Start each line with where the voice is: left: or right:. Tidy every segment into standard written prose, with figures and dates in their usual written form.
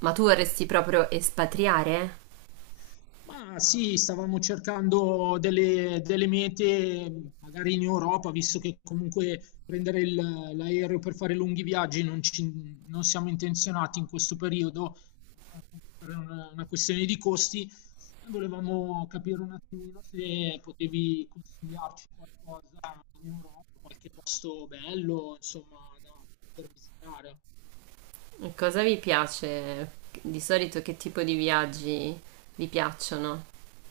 right: Ma tu vorresti proprio espatriare?
left: Ma sì, stavamo cercando delle mete, magari in Europa, visto che comunque prendere l'aereo per fare lunghi viaggi non siamo intenzionati in questo periodo, anche per una questione di costi, e volevamo capire un attimino se potevi consigliarci qualcosa in Europa, qualche posto bello, insomma, da poter visitare.
right: Cosa vi piace? Di solito che tipo di viaggi vi piacciono?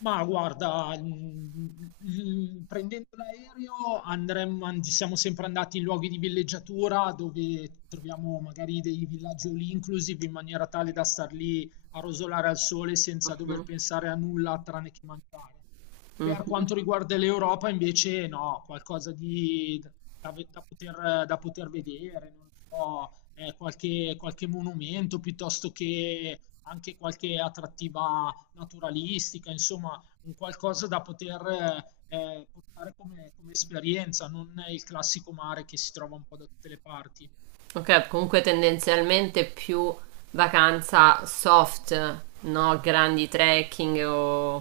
left: Ma guarda, prendendo l'aereo siamo sempre andati in luoghi di villeggiatura dove troviamo magari dei villaggi all inclusive in maniera tale da star lì a rosolare al sole senza dover
right: Mhm,
left: pensare a nulla tranne che mangiare. Per
right: mhm.
left: quanto riguarda l'Europa, invece, no, qualcosa di, da poter vedere, non lo so, qualche monumento piuttosto che anche qualche attrattiva naturalistica, insomma, un qualcosa da poter portare come, come esperienza, non il classico mare che si trova un po' da tutte le parti.
right: Ok, comunque tendenzialmente più vacanza soft, no? Grandi trekking o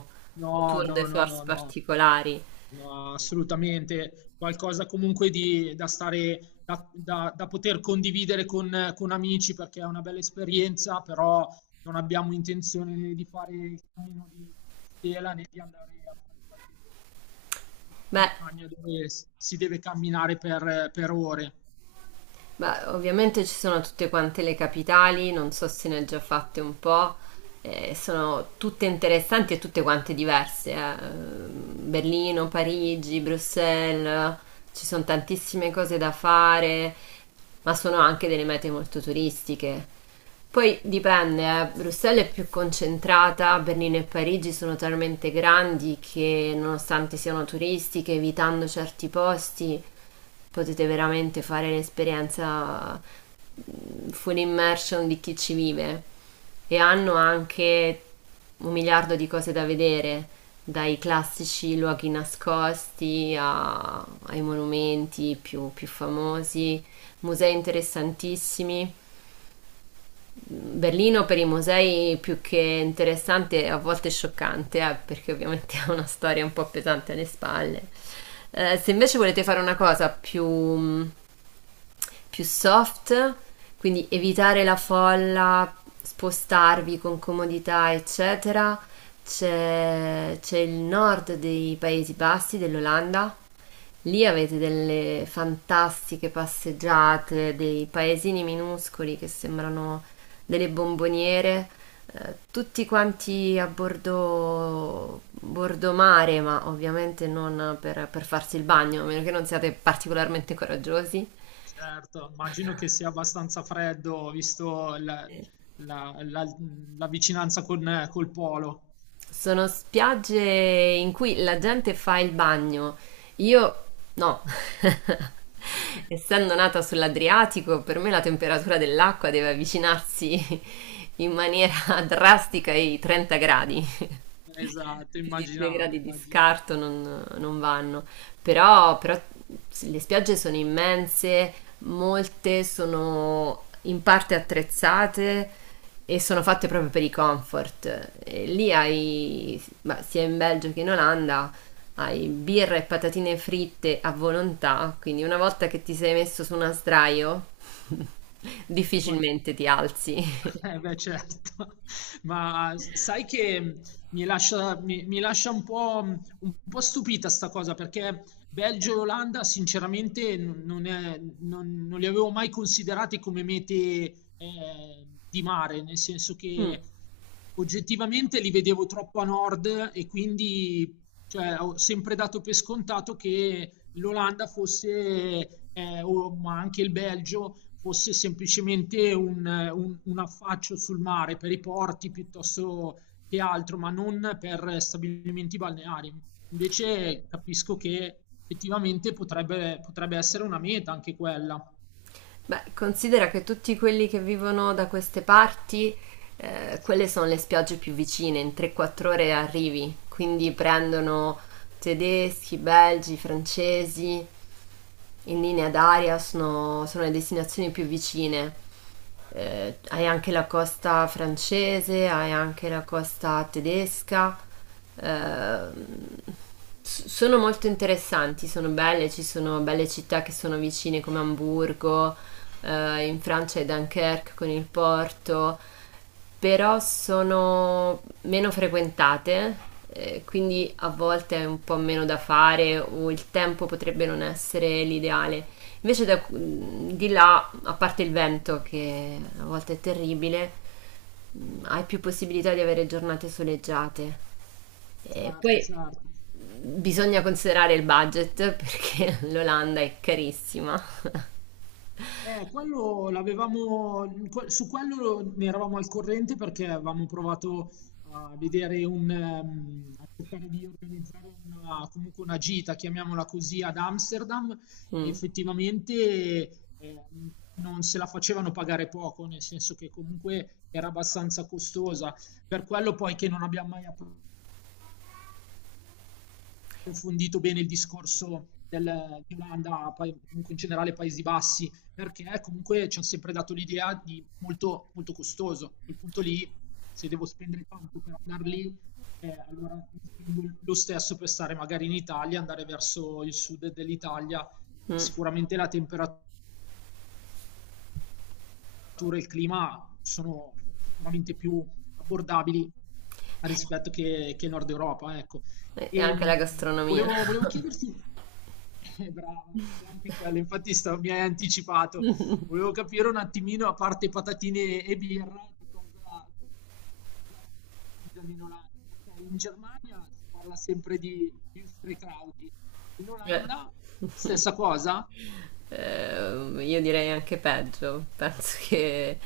right: o
left: No,
right: tour de
left: no, no,
right: force
left: no, no.
right: particolari.
left: No, assolutamente, qualcosa comunque di, da stare, da poter condividere con amici perché è una bella esperienza, però non abbiamo intenzione di fare il cammino di Compostela né di andare a fare qualche escursione in alta
right: Beh,
left: montagna dove si deve camminare per ore.
right: Beh, ovviamente ci sono tutte quante le capitali, non so se ne ho già fatte un po', sono tutte interessanti e tutte quante diverse, eh. Berlino, Parigi, Bruxelles, ci sono tantissime cose da fare, ma sono anche delle mete molto turistiche. Poi dipende, Bruxelles è più concentrata, Berlino e Parigi sono talmente grandi che, nonostante siano turistiche, evitando certi posti, potete veramente fare un'esperienza full immersion di chi ci vive. E hanno anche un miliardo di cose da vedere, dai classici luoghi nascosti ai monumenti più famosi, musei interessantissimi. Berlino per i musei più che interessante, a volte scioccante, perché ovviamente ha una storia un po' pesante alle spalle. Se invece volete fare una cosa più, più soft, quindi evitare la folla, spostarvi con comodità, eccetera, c'è il nord dei Paesi Bassi, dell'Olanda. Lì avete delle fantastiche passeggiate, dei paesini minuscoli che sembrano delle bomboniere, tutti quanti a bordo mare, ma ovviamente non per farsi il bagno, a meno che non siate particolarmente coraggiosi.
left: Certo, immagino che sia abbastanza freddo visto la- la- la vicinanza con, col polo.
right: Sono spiagge in cui la gente fa il bagno. Io no. Essendo nata sull'Adriatico, per me la temperatura dell'acqua deve avvicinarsi in maniera drastica ai 30 gradi.
left: Esatto,
right: Più di due
left: immaginavo,
right: gradi di
left: immaginavo.
right: scarto non vanno, però le spiagge sono immense, molte sono in parte attrezzate e sono fatte proprio per i comfort. E lì hai, ma sia in Belgio che in Olanda, hai birra e patatine fritte a volontà, quindi una volta che ti sei messo su una sdraio,
left: Vuoi
right: difficilmente ti alzi.
left: Eh beh certo, ma sai che mi lascia un po' stupita sta cosa perché Belgio e Olanda sinceramente n- non, è- non- non li avevo mai considerati come mete di mare, nel senso che oggettivamente li vedevo troppo a nord e quindi cioè, ho sempre dato per scontato che l'Olanda fosse, ma anche il Belgio, fosse semplicemente un affaccio sul mare per i porti piuttosto che altro, ma non per stabilimenti balneari. Invece capisco che effettivamente potrebbe essere una meta anche quella.
right: Beh, considera che tutti quelli che vivono da queste parti, quelle sono le spiagge più vicine, in 3-4 ore arrivi, quindi prendono tedeschi, belgi, francesi, in linea d'aria sono le destinazioni più vicine. Hai anche la costa francese, hai anche la costa tedesca. ehm, Sono molto interessanti, sono belle, ci sono belle città che sono vicine, come Amburgo, in Francia è Dunkerque con il Porto, però sono meno frequentate, quindi a volte è un po' meno da fare o il tempo potrebbe non essere l'ideale. Invece di là, a parte il vento che a volte è terribile, hai più possibilità di avere giornate soleggiate. E
left: Certo,
right: poi
left: certo.
right: bisogna considerare il budget perché l'Olanda è carissima.
left: Su quello ne eravamo al corrente perché avevamo provato a vedere a cercare di organizzare una, comunque una gita, chiamiamola così, ad Amsterdam e
right: Mm,
left: effettivamente non se la facevano pagare poco, nel senso che comunque era abbastanza costosa. Per quello poi che non abbiamo mai aperto approfondito bene il discorso di Olanda, poi comunque in generale Paesi Bassi, perché comunque ci hanno sempre dato l'idea di molto costoso. A quel punto lì, se devo spendere tanto per andare lì, allora spendo lo stesso per stare magari in Italia, andare verso il sud dell'Italia.
right: mm.
left: Sicuramente la temperatura e il clima sono sicuramente più abbordabili rispetto che il nord Europa, ecco.
right: E
left: E,
right: anche la gastronomia.
left: volevo chiederti, brava, e anche quello, infatti mi hai anticipato, volevo capire un attimino, a parte patatine e birra, che cosa mangiano in Olanda. Ok, in Germania si parla sempre di Würstelkrauti, in
right: Eh.
left: Olanda stessa cosa,
right: Io direi anche peggio, penso che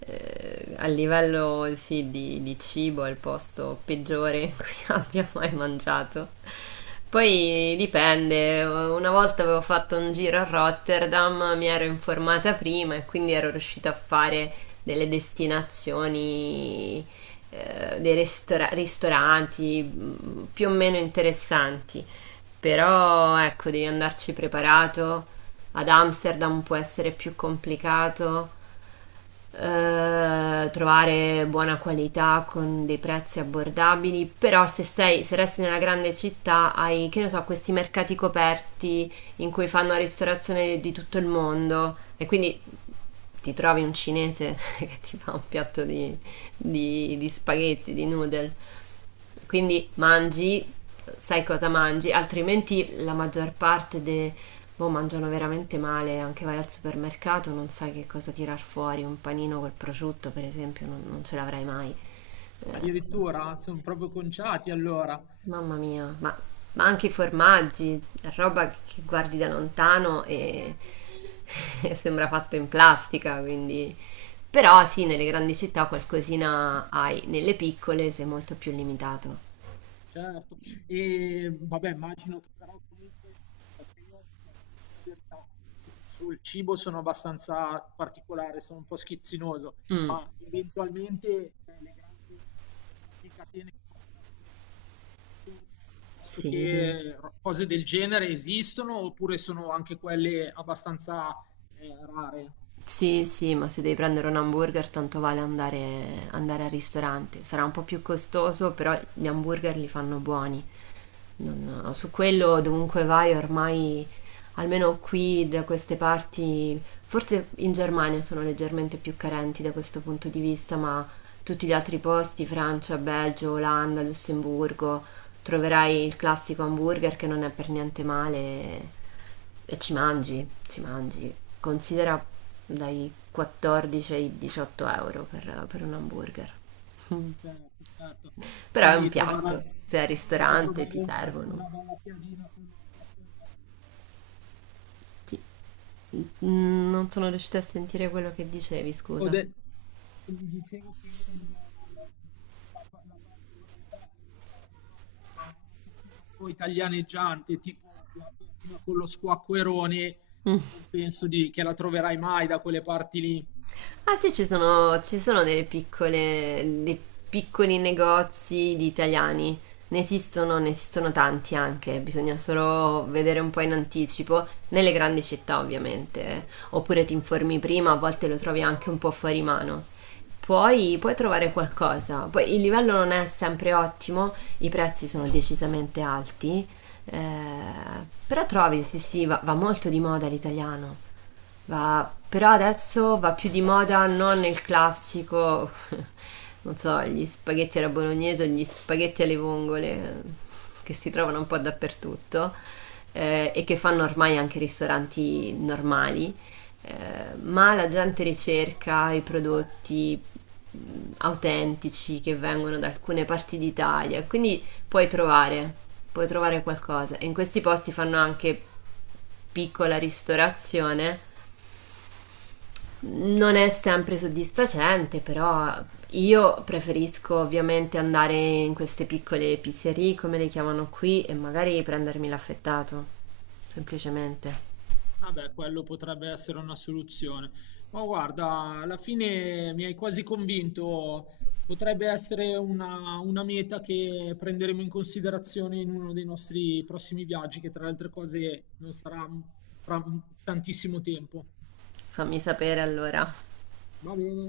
right: a livello sì, di, cibo è il posto peggiore in cui abbia mai mangiato. Poi dipende, una volta avevo fatto un giro a Rotterdam, mi ero informata prima e quindi ero riuscita a fare delle destinazioni, dei ristoranti più o meno interessanti. Però ecco, devi andarci preparato. Ad Amsterdam può essere più complicato, trovare buona qualità con dei prezzi abbordabili, però se sei, se resti nella grande città hai, che ne so, questi mercati coperti in cui fanno ristorazione di tutto il mondo, e quindi ti trovi un cinese che ti fa un piatto di di spaghetti, di noodle. Quindi mangi, sai cosa mangi, altrimenti la maggior parte boh, mangiano veramente male, anche vai al supermercato, non sai che cosa tirar fuori, un panino col prosciutto, per esempio, non ce l'avrai mai.
left: addirittura sono proprio conciati allora.
right: Mamma mia, ma anche i formaggi, roba che guardi da lontano e, e sembra fatto in plastica, quindi. Però sì, nelle grandi città qualcosina hai, nelle piccole sei molto più limitato.
left: Certo. Vabbè, immagino che però comunque perché io, dico la verità, s sul cibo sono abbastanza particolare, sono un po' schizzinoso,
right: Mm.
left: ma eventualmente, le grandi catene che possono essere intorno, piuttosto
right: Sì.
left: che ro cose del genere esistono oppure sono anche quelle abbastanza, rare?
right: Sì, sì, ma se devi prendere un hamburger, tanto vale andare, andare al ristorante. Sarà un po' più costoso, però gli hamburger li fanno buoni. No, su quello, dovunque vai, ormai, almeno qui da queste parti, forse in Germania sono leggermente più carenti da questo punto di vista, ma tutti gli altri posti, Francia, Belgio, Olanda, Lussemburgo, troverai il classico hamburger che non è per niente male e ci mangi, ci mangi. Considera dai 14 ai 18 euro per un hamburger.
left: Certo, certo.
right: Però è un
left: Quindi trovare
right: piatto, sei al
left: però
right: ristorante, ti
left: trovare una
right: servono.
left: bella piadina con lo squacquerone.
right: Ti- Mm, non sono riuscita a sentire quello che dicevi,
left: Ho
right: scusa.
left: de dicevo che il la parte brutta è che fare una cucina un po' italianeggiante, tipo la piadina con lo squacquerone, non penso di che la troverai mai da quelle parti lì.
right: Ah sì, ci sono delle piccole, dei piccoli negozi di italiani. Ne esistono tanti anche, bisogna solo vedere un po' in anticipo, nelle grandi città ovviamente, oppure ti informi prima, a volte lo trovi anche un po' fuori mano. Poi puoi trovare qualcosa, poi il livello non è sempre ottimo, i prezzi sono decisamente alti, eh, però trovi, sì sì, va, molto di moda l'italiano. Però adesso va più di moda non il classico, non so, gli spaghetti alla bolognese o gli spaghetti alle vongole, che si trovano un po' dappertutto, e che fanno ormai anche ristoranti normali, eh, ma la gente ricerca i prodotti mh, autentici che vengono da alcune parti d'Italia, quindi puoi trovare, qualcosa. E in questi posti fanno anche piccola ristorazione, non è sempre soddisfacente, però io preferisco ovviamente andare in queste piccole pizzerie, come le chiamano qui, e magari prendermi l'affettato. Semplicemente.
left: Vabbè, quello potrebbe essere una soluzione. Ma guarda, alla fine mi hai quasi convinto. Potrebbe essere una meta che prenderemo in considerazione in uno dei nostri prossimi viaggi, che tra le altre cose non sarà fra tantissimo tempo.
right: Fammi sapere allora.
left: Va bene.